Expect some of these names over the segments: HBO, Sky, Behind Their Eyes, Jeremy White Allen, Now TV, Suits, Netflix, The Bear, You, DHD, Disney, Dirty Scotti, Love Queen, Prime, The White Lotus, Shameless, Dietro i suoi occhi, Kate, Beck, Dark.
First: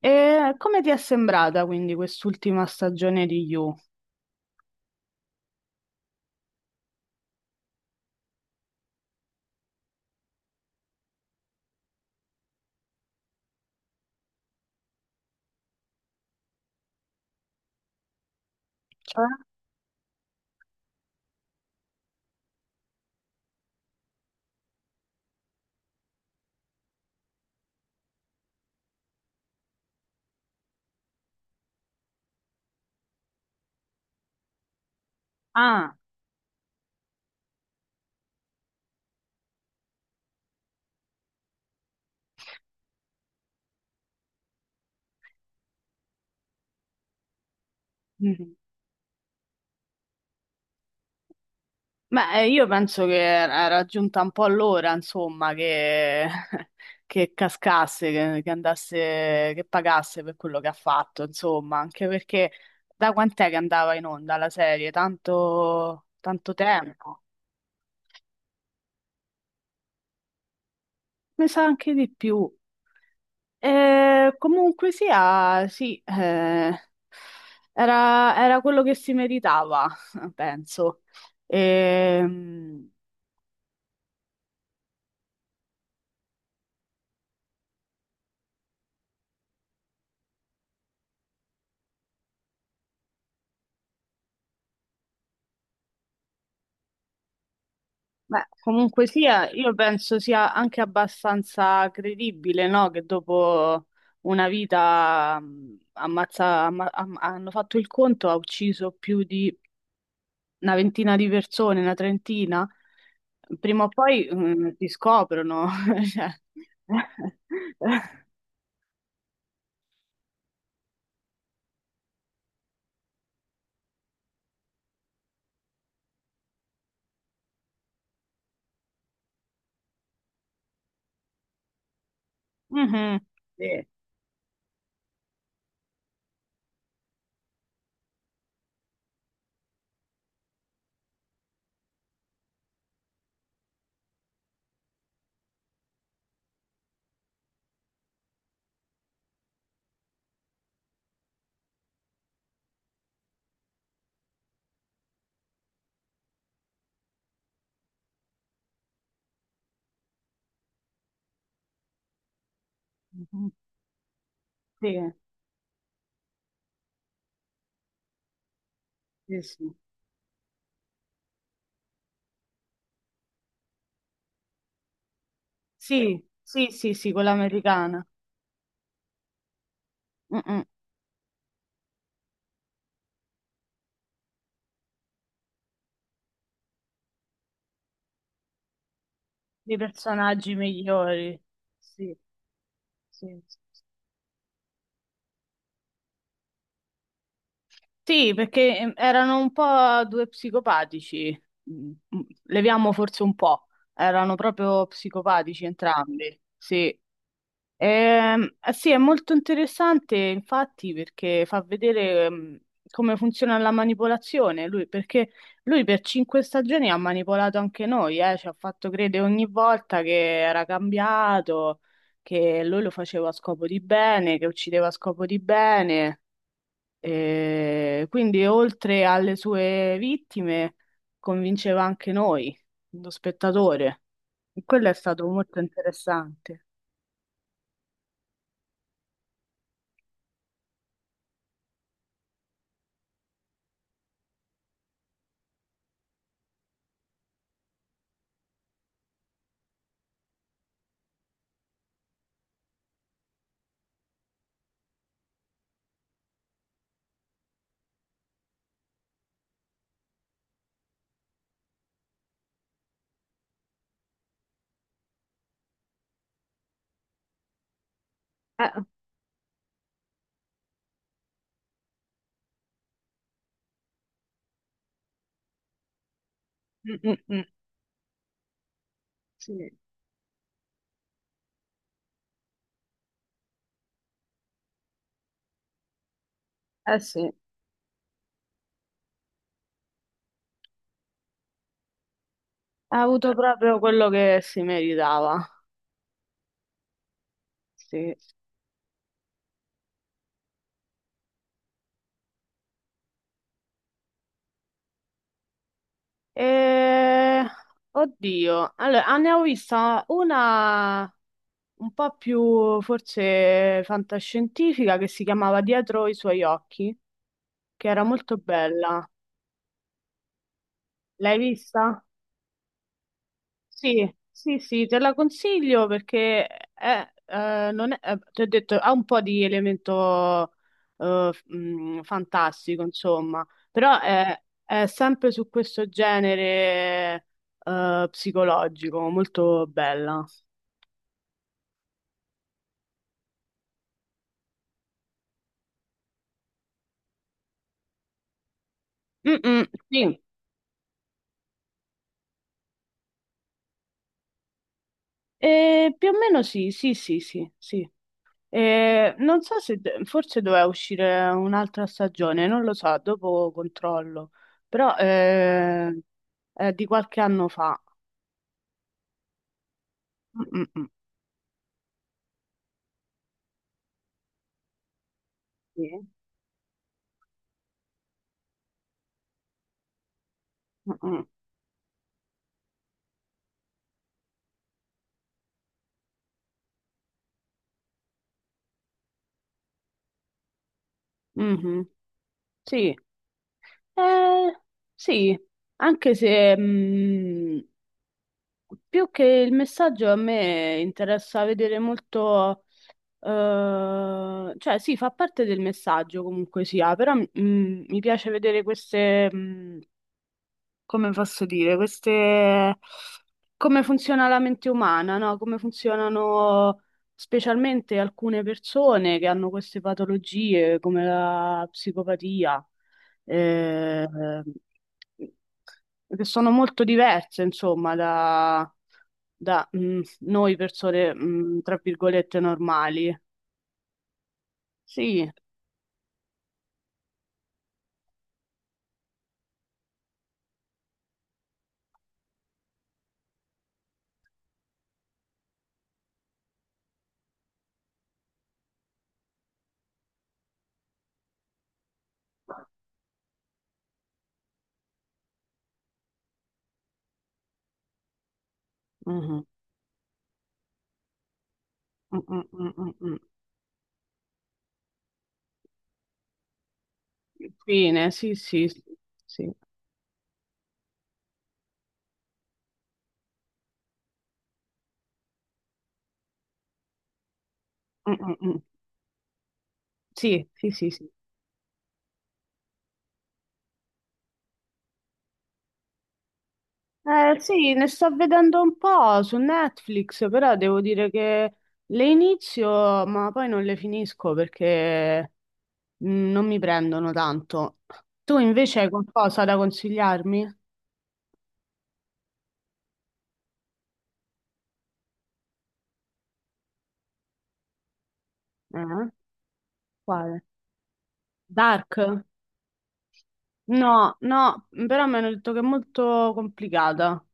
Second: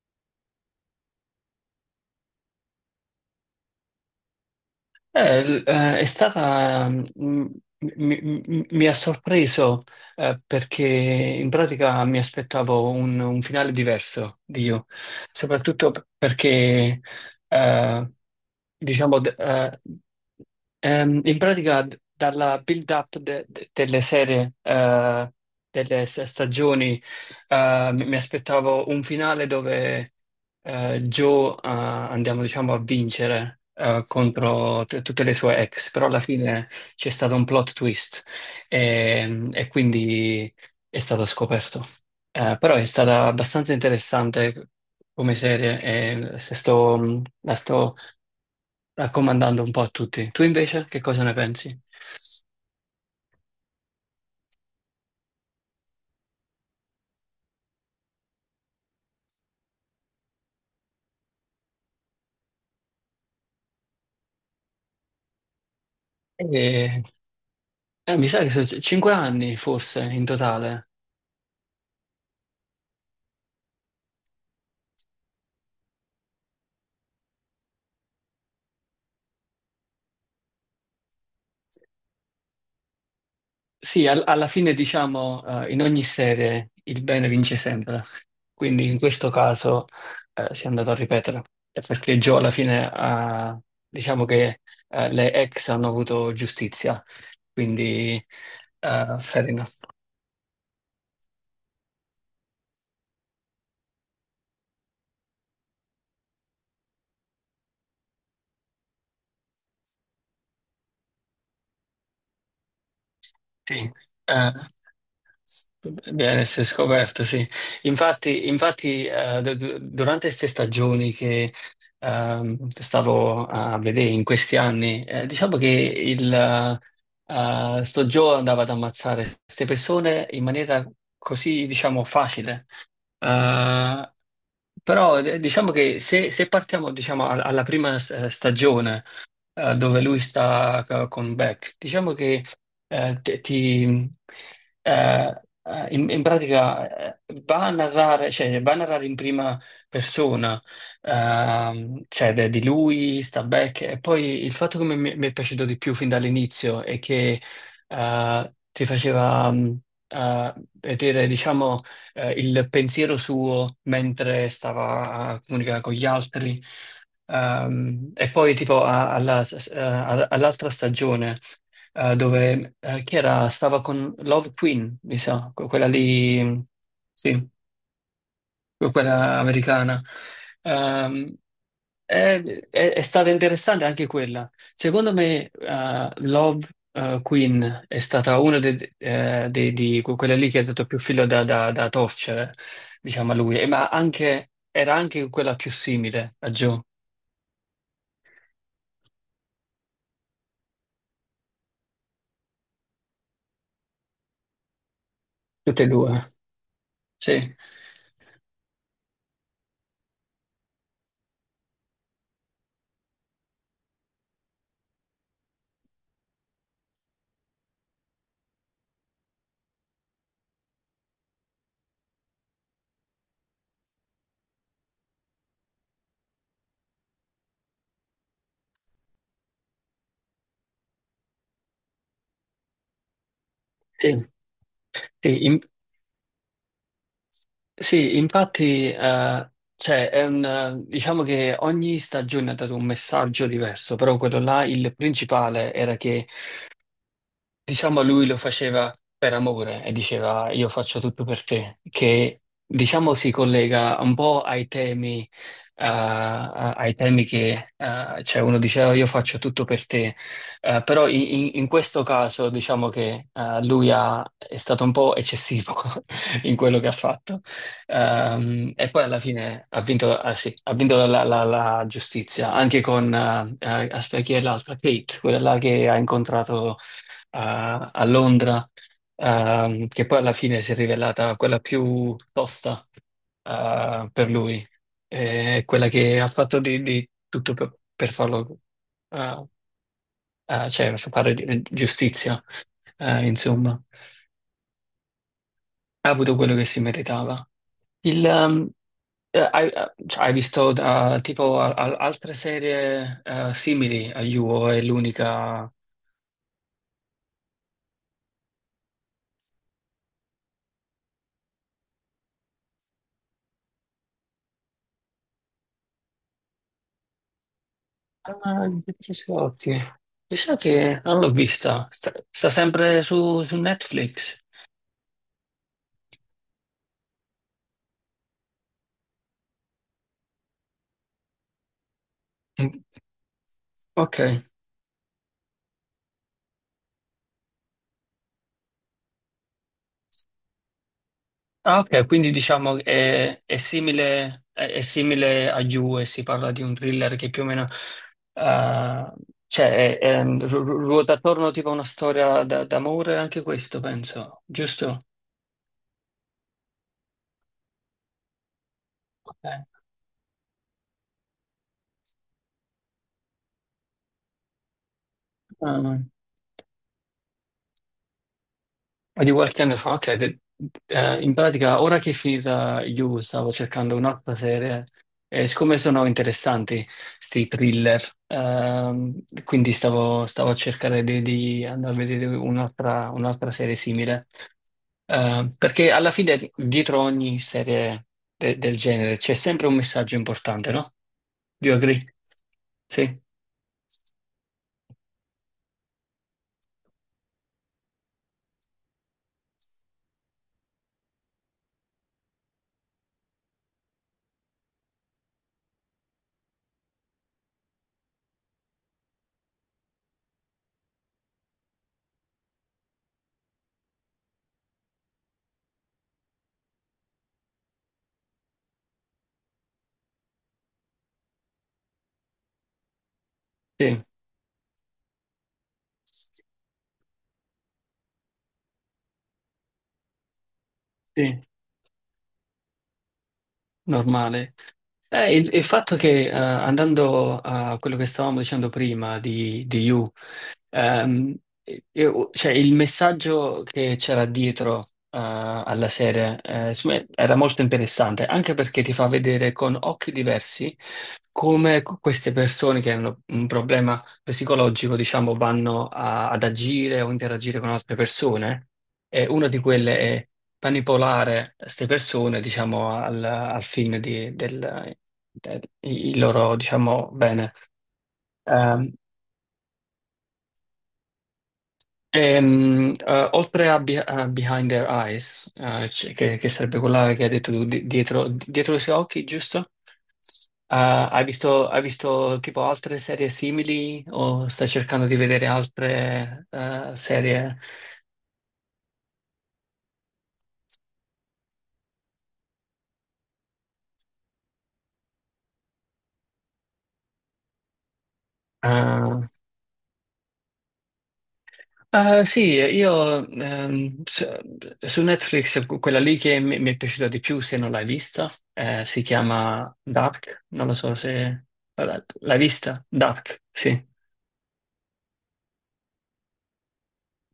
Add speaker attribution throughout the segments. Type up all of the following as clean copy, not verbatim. Speaker 1: E come ti è sembrata quindi quest'ultima stagione di You?
Speaker 2: È stata, mi ha sorpreso, perché in pratica mi aspettavo un finale diverso di You, soprattutto perché eh, diciamo in pratica, dalla build-up delle serie, delle stagioni, mi aspettavo un finale dove, Joe, andiamo, diciamo, a vincere, contro tutte le sue ex,
Speaker 1: Ah,
Speaker 2: però alla fine c'è stato un plot twist e quindi è stato scoperto. Però è stata abbastanza interessante come serie, e se sto, la sto
Speaker 1: mhm.
Speaker 2: raccomandando un po' a tutti. Tu invece che cosa ne pensi?
Speaker 1: Beh, io penso che era giunta un po' l'ora, insomma, che, che cascasse, che andasse, che pagasse per quello che ha fatto, insomma, anche perché da quant'è che andava in onda la serie? Tanto, tanto
Speaker 2: Eh,
Speaker 1: tempo,
Speaker 2: Mi sa che sono cinque anni forse in totale.
Speaker 1: mi sa anche di più. E comunque sia, sì, era, era quello che si meritava, penso. Ehm,
Speaker 2: Sì, alla fine diciamo, in ogni serie il bene vince sempre, quindi in questo caso si è andato a ripetere. Perché Joe alla fine ha, diciamo che, le ex hanno avuto giustizia, quindi,
Speaker 1: beh, comunque
Speaker 2: fair
Speaker 1: sia,
Speaker 2: enough.
Speaker 1: io penso sia anche abbastanza credibile, no? Che dopo una vita hanno fatto il conto, ha ucciso più di una ventina di persone, una trentina. Prima o
Speaker 2: Sì,
Speaker 1: poi
Speaker 2: eh,
Speaker 1: ti scoprono. Cioè.
Speaker 2: bene, si è scoperto, sì. Infatti, durante queste stagioni che, stavo a vedere in questi anni, diciamo che il, sto Joe andava ad ammazzare queste persone in maniera così, diciamo, facile.
Speaker 1: Mhm. Sì.
Speaker 2: Eh, Però, diciamo che se partiamo, diciamo, alla prima, stagione, dove lui sta con Beck. Diciamo che, eh, te- ti, in pratica, va a narrare, cioè, va a narrare in prima persona. Cioè di lui, sta Beck. E poi il fatto che mi è piaciuto di più fin dall'inizio è che, ti faceva... eh, vedere, diciamo, il pensiero
Speaker 1: Mhm.
Speaker 2: suo mentre
Speaker 1: Sì,
Speaker 2: stava a comunicare con gli altri. E poi tipo
Speaker 1: sì, sì.
Speaker 2: all'altra stagione, dove, chi era? Stava con Love Queen, mi sa, quella
Speaker 1: Sì,
Speaker 2: lì,
Speaker 1: sì, sì, sì, quella
Speaker 2: sì,
Speaker 1: americana.
Speaker 2: quella americana.
Speaker 1: Mm, mm.
Speaker 2: Ehm, è, è stata interessante anche quella. Secondo me, Love, Queen è stata una
Speaker 1: I
Speaker 2: di quelle lì
Speaker 1: personaggi
Speaker 2: che ha dato più filo
Speaker 1: migliori.
Speaker 2: da
Speaker 1: Sì,
Speaker 2: torcere, diciamo, a
Speaker 1: sì.
Speaker 2: lui. E ma anche, era anche quella più simile a Joe,
Speaker 1: Sì, perché erano un po' due psicopatici. Mm, mm, leviamo forse un po'. Erano proprio psicopatici
Speaker 2: tutte e due.
Speaker 1: entrambi. Sì,
Speaker 2: Sì.
Speaker 1: Eh sì, è molto interessante infatti perché fa vedere, come funziona la manipolazione lui, perché lui per cinque stagioni ha manipolato anche noi, ci ha fatto credere ogni volta che era cambiato, che lui lo faceva a scopo di bene, che uccideva a scopo di bene, e quindi oltre alle sue vittime convinceva anche noi, lo spettatore.
Speaker 2: Sì,
Speaker 1: E quello è stato
Speaker 2: sì,
Speaker 1: molto
Speaker 2: in-
Speaker 1: interessante.
Speaker 2: sì, infatti, cioè, diciamo che ogni stagione ha dato un messaggio diverso, però quello là, il principale era che diciamo lui lo faceva per amore e diceva io faccio tutto per te, che diciamo si collega un po' ai temi, ai temi che, cioè, uno diceva io faccio tutto per te. Però in questo caso diciamo che, è stato un po' eccessivo in quello che ha fatto.
Speaker 1: Eh,
Speaker 2: E poi alla fine ha vinto. Ah, sì, ha vinto la giustizia, anche con, aspetta, chi è l'altra? Kate, quella là che ha incontrato
Speaker 1: mm, mm, mm.
Speaker 2: a Londra,
Speaker 1: Sì.
Speaker 2: che poi alla fine si è rivelata quella più tosta, per lui. Quella che ha fatto di,
Speaker 1: Eh
Speaker 2: di
Speaker 1: sì, ha
Speaker 2: tutto per farlo, eh, cioè per fare giustizia,
Speaker 1: avuto proprio
Speaker 2: insomma,
Speaker 1: quello che si meritava.
Speaker 2: ha avuto quello che si meritava.
Speaker 1: Sì.
Speaker 2: Il, ehm, cioè, hai visto, tipo altre serie, simili a You, o è l'unica?
Speaker 1: E... oddio, allora, ah, ne ho vista una un po' più forse fantascientifica che si chiamava Dietro i suoi occhi, che era molto
Speaker 2: Ah,
Speaker 1: bella.
Speaker 2: Dirty Scotti. Mi sa che non l'ho
Speaker 1: L'hai
Speaker 2: vista.
Speaker 1: vista?
Speaker 2: Sta sempre su
Speaker 1: Sì,
Speaker 2: Netflix.
Speaker 1: sì, sì, te la consiglio perché è, non è, ti ho detto, ha un po' di elemento, fantastico,
Speaker 2: Mm.
Speaker 1: insomma, però
Speaker 2: Ok.
Speaker 1: è sempre su questo genere psicologico, molto bella.
Speaker 2: Ah, ok, quindi diciamo che è simile, è simile a You, e si parla di un thriller che più o meno, eh,
Speaker 1: Mm, mm,
Speaker 2: cioè,
Speaker 1: sì.
Speaker 2: ruota attorno tipo a una storia d'amore, anche questo penso, giusto?
Speaker 1: Più o meno sì, sì, sì, sì, sì. E non
Speaker 2: Ok.
Speaker 1: so se forse doveva uscire un'altra stagione, non lo so, dopo controllo, però
Speaker 2: Ah, no.
Speaker 1: è di qualche anno fa.
Speaker 2: Ma di qualche anno fa, ok,
Speaker 1: Mm, mm, mm.
Speaker 2: in pratica ora che è finita You stavo cercando un'altra serie, e siccome
Speaker 1: Sì.
Speaker 2: sono interessanti sti thriller, quindi stavo a
Speaker 1: Mm,
Speaker 2: cercare di,
Speaker 1: mm.
Speaker 2: di andare a vedere un'altra serie simile. Perché alla fine dietro ogni serie del genere c'è sempre un messaggio importante, no? Do you
Speaker 1: Mhm.
Speaker 2: agree?
Speaker 1: Sì,
Speaker 2: Sì,
Speaker 1: eh, sì, anche se più che il messaggio a me interessa vedere molto, cioè sì, fa parte del messaggio comunque sia, però mi piace vedere queste... come posso dire, queste, come funziona la mente umana, no? Come funzionano specialmente alcune persone che hanno queste patologie come la psicopatia,
Speaker 2: sì,
Speaker 1: eh, che sono molto diverse, insomma, da noi persone,
Speaker 2: sì,
Speaker 1: mm, tra virgolette, normali.
Speaker 2: normale.
Speaker 1: Sì.
Speaker 2: Il fatto che, andando a quello che stavamo dicendo prima di You, ehm, cioè, il messaggio che c'era dietro, alla serie, insomma, era molto interessante, anche perché ti fa vedere con occhi diversi come queste persone che hanno un problema psicologico, diciamo, vanno ad agire o interagire con altre persone. E
Speaker 1: Mhm.
Speaker 2: una di quelle è manipolare queste
Speaker 1: Mm,
Speaker 2: persone,
Speaker 1: mm, mm,
Speaker 2: diciamo,
Speaker 1: mm, mm.
Speaker 2: al fine di, del, il loro, diciamo, bene.
Speaker 1: Infine, sì, sì,
Speaker 2: Ehm,
Speaker 1: sì.
Speaker 2: Oltre a Behind Their Eyes, che sarebbe quella che hai detto tu,
Speaker 1: Mm, mm, mm.
Speaker 2: dietro i suoi occhi, giusto?
Speaker 1: Sì, sì, sì,
Speaker 2: Ah,
Speaker 1: sì.
Speaker 2: hai visto, tipo altre serie simili, o stai cercando di vedere altre, serie?
Speaker 1: Sì, ne sto vedendo un po' su Netflix, però devo dire che le inizio, ma poi non le finisco perché non mi prendono tanto. Tu invece hai
Speaker 2: eh,
Speaker 1: qualcosa da consigliarmi?
Speaker 2: Ah, sì, io, su Netflix quella lì che mi è piaciuta di più, se non l'hai vista, si
Speaker 1: Eh?
Speaker 2: chiama
Speaker 1: Quale?
Speaker 2: Dark, non lo so se
Speaker 1: Dark?
Speaker 2: l'hai vista. Dark, sì,
Speaker 1: No, no, però mi hanno detto che è molto complicata.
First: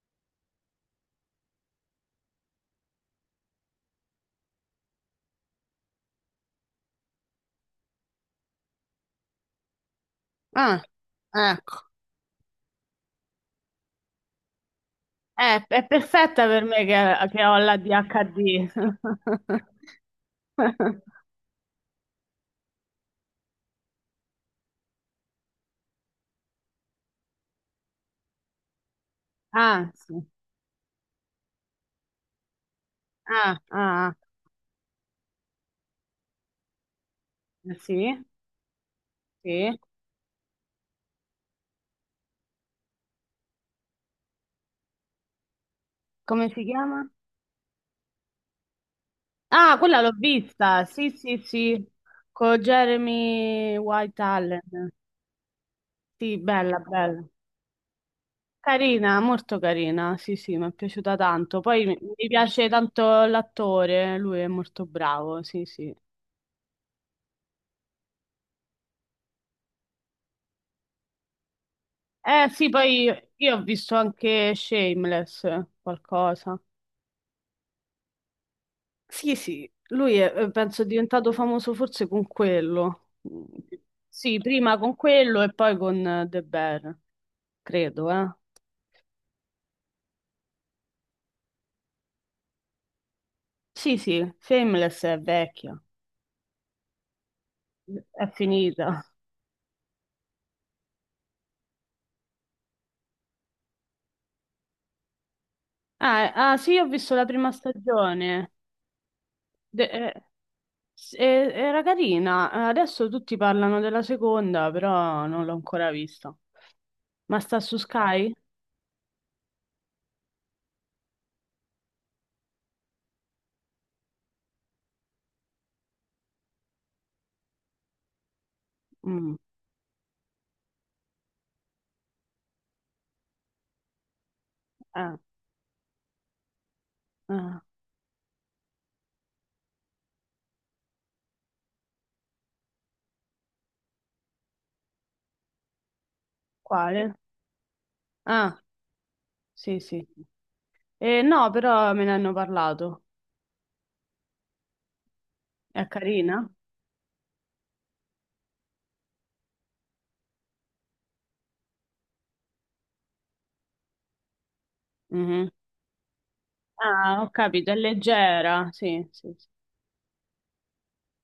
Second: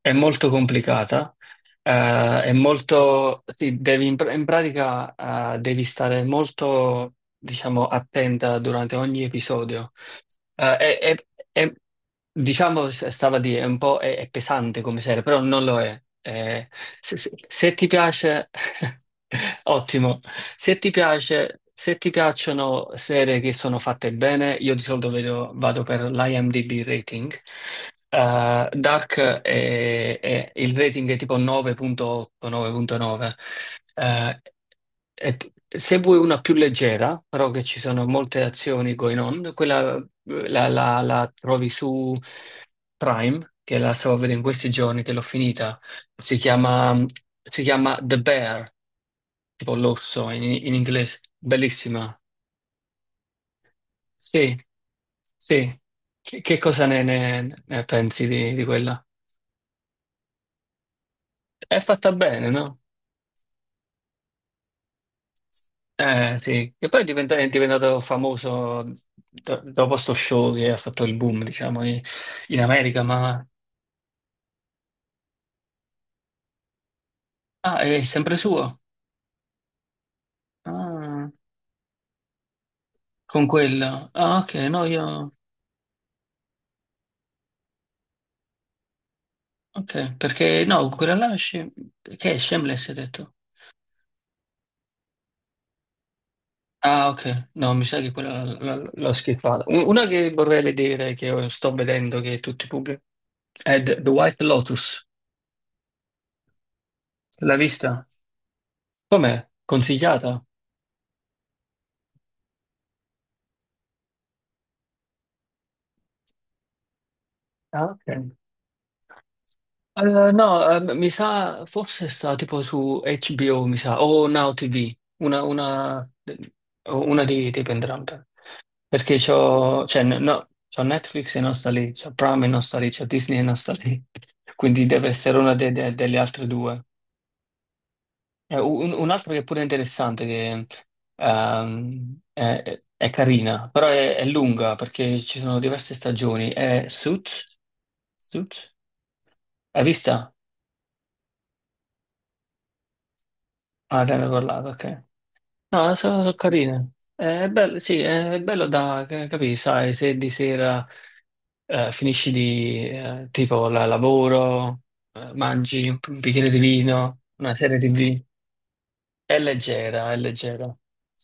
Speaker 2: è molto complicata, è molto, sì, devi in pratica, devi stare molto, diciamo, attenta durante ogni episodio. Eh,
Speaker 1: Ah,
Speaker 2: è, è- è-
Speaker 1: ecco.
Speaker 2: diciamo, stava a dire, è un po' è pesante come serie, però non lo
Speaker 1: È
Speaker 2: è.
Speaker 1: perfetta per me
Speaker 2: Se, se-
Speaker 1: che ho
Speaker 2: se
Speaker 1: la
Speaker 2: ti piace,
Speaker 1: DHD.
Speaker 2: ottimo. Se ti piace, se ti piacciono serie che sono fatte bene, io di solito vado per l'IMDb rating. Eh, Dark
Speaker 1: Ah, sì.
Speaker 2: è, è- il rating è tipo 9.8, 9.9.
Speaker 1: Ah, ah, ah.
Speaker 2: Eh, Se vuoi una più leggera, però che ci sono
Speaker 1: Sì.
Speaker 2: molte azioni going on,
Speaker 1: Sì.
Speaker 2: quella, la trovi su Prime, che la stavo vedendo in questi giorni, che l'ho finita. Si
Speaker 1: Come si chiama?
Speaker 2: chiama, si chiama The Bear, tipo
Speaker 1: Ah, quella l'ho
Speaker 2: l'orso in
Speaker 1: vista. Sì,
Speaker 2: inglese.
Speaker 1: sì, sì.
Speaker 2: Bellissima.
Speaker 1: Con Jeremy White
Speaker 2: Sì,
Speaker 1: Allen.
Speaker 2: sì.
Speaker 1: Sì,
Speaker 2: Che
Speaker 1: bella,
Speaker 2: cosa ne,
Speaker 1: bella.
Speaker 2: ne- ne pensi di quella?
Speaker 1: Carina, molto carina. Sì, sì, mi è piaciuta tanto.
Speaker 2: È
Speaker 1: Poi mi
Speaker 2: fatta
Speaker 1: mi
Speaker 2: bene,
Speaker 1: piace
Speaker 2: no?
Speaker 1: tanto l'attore, lui è molto bravo. Sì, sì.
Speaker 2: Eh sì, che poi è diventato famoso dopo sto show che ha fatto il boom, diciamo, in
Speaker 1: Sì,
Speaker 2: America,
Speaker 1: poi
Speaker 2: ma...
Speaker 1: io ho visto anche Shameless, qualcosa.
Speaker 2: Ah, è sempre suo?
Speaker 1: Sì, sì, lui è, penso, è
Speaker 2: Ah,
Speaker 1: diventato famoso forse con quello.
Speaker 2: con quella...
Speaker 1: Sì,
Speaker 2: Ah, ok,
Speaker 1: prima
Speaker 2: no,
Speaker 1: con
Speaker 2: io...
Speaker 1: quello e poi con The Bear. Credo, eh.
Speaker 2: Ok, perché no, quella là... Che è Shameless, hai detto?
Speaker 1: Sì, sì, Shameless è vecchia,
Speaker 2: Ah, ok, no, mi sa che
Speaker 1: è
Speaker 2: quella
Speaker 1: finita.
Speaker 2: l'ho skippata. Una che vorrei vedere, che sto vedendo, che tutti pubblicano, è The White Lotus.
Speaker 1: Ah, ah, sì, ho visto la prima
Speaker 2: L'hai vista?
Speaker 1: stagione.
Speaker 2: Com'è?
Speaker 1: De- eh,
Speaker 2: Consigliata?
Speaker 1: era carina. Adesso tutti parlano della seconda, però non l'ho ancora vista. Ma sta su
Speaker 2: Ah, ok.
Speaker 1: Sky?
Speaker 2: Eh, no, mi sa, forse sta tipo su HBO, mi sa, o Now TV, una, o una di entrambe. Perché
Speaker 1: Mm,
Speaker 2: c'ho, cioè, no, c'ho Netflix e non sta lì, c'ho Prime e non sta lì, c'ho Disney e non sta lì. Quindi deve
Speaker 1: eh,
Speaker 2: essere una delle altre due.
Speaker 1: eh,
Speaker 2: Un'altra che è pure interessante, che è carina, però è lunga perché ci sono diverse stagioni. È
Speaker 1: quale?
Speaker 2: Suits?
Speaker 1: Ah,
Speaker 2: Suits?
Speaker 1: sì,
Speaker 2: Hai
Speaker 1: sì.
Speaker 2: vista?
Speaker 1: No, però me ne hanno parlato.
Speaker 2: Ah, te ne ho parlato, ok.
Speaker 1: È
Speaker 2: No, sono
Speaker 1: carina?
Speaker 2: carine. È bello, sì, è bello da capire, sai, se di sera, finisci di, tipo la lavoro,
Speaker 1: Mhm.
Speaker 2: mangi un bicchiere di
Speaker 1: Ah,
Speaker 2: vino,
Speaker 1: ho
Speaker 2: una
Speaker 1: capito, è
Speaker 2: serie TV.
Speaker 1: leggera, sì, sì,
Speaker 2: È leggera, è leggera.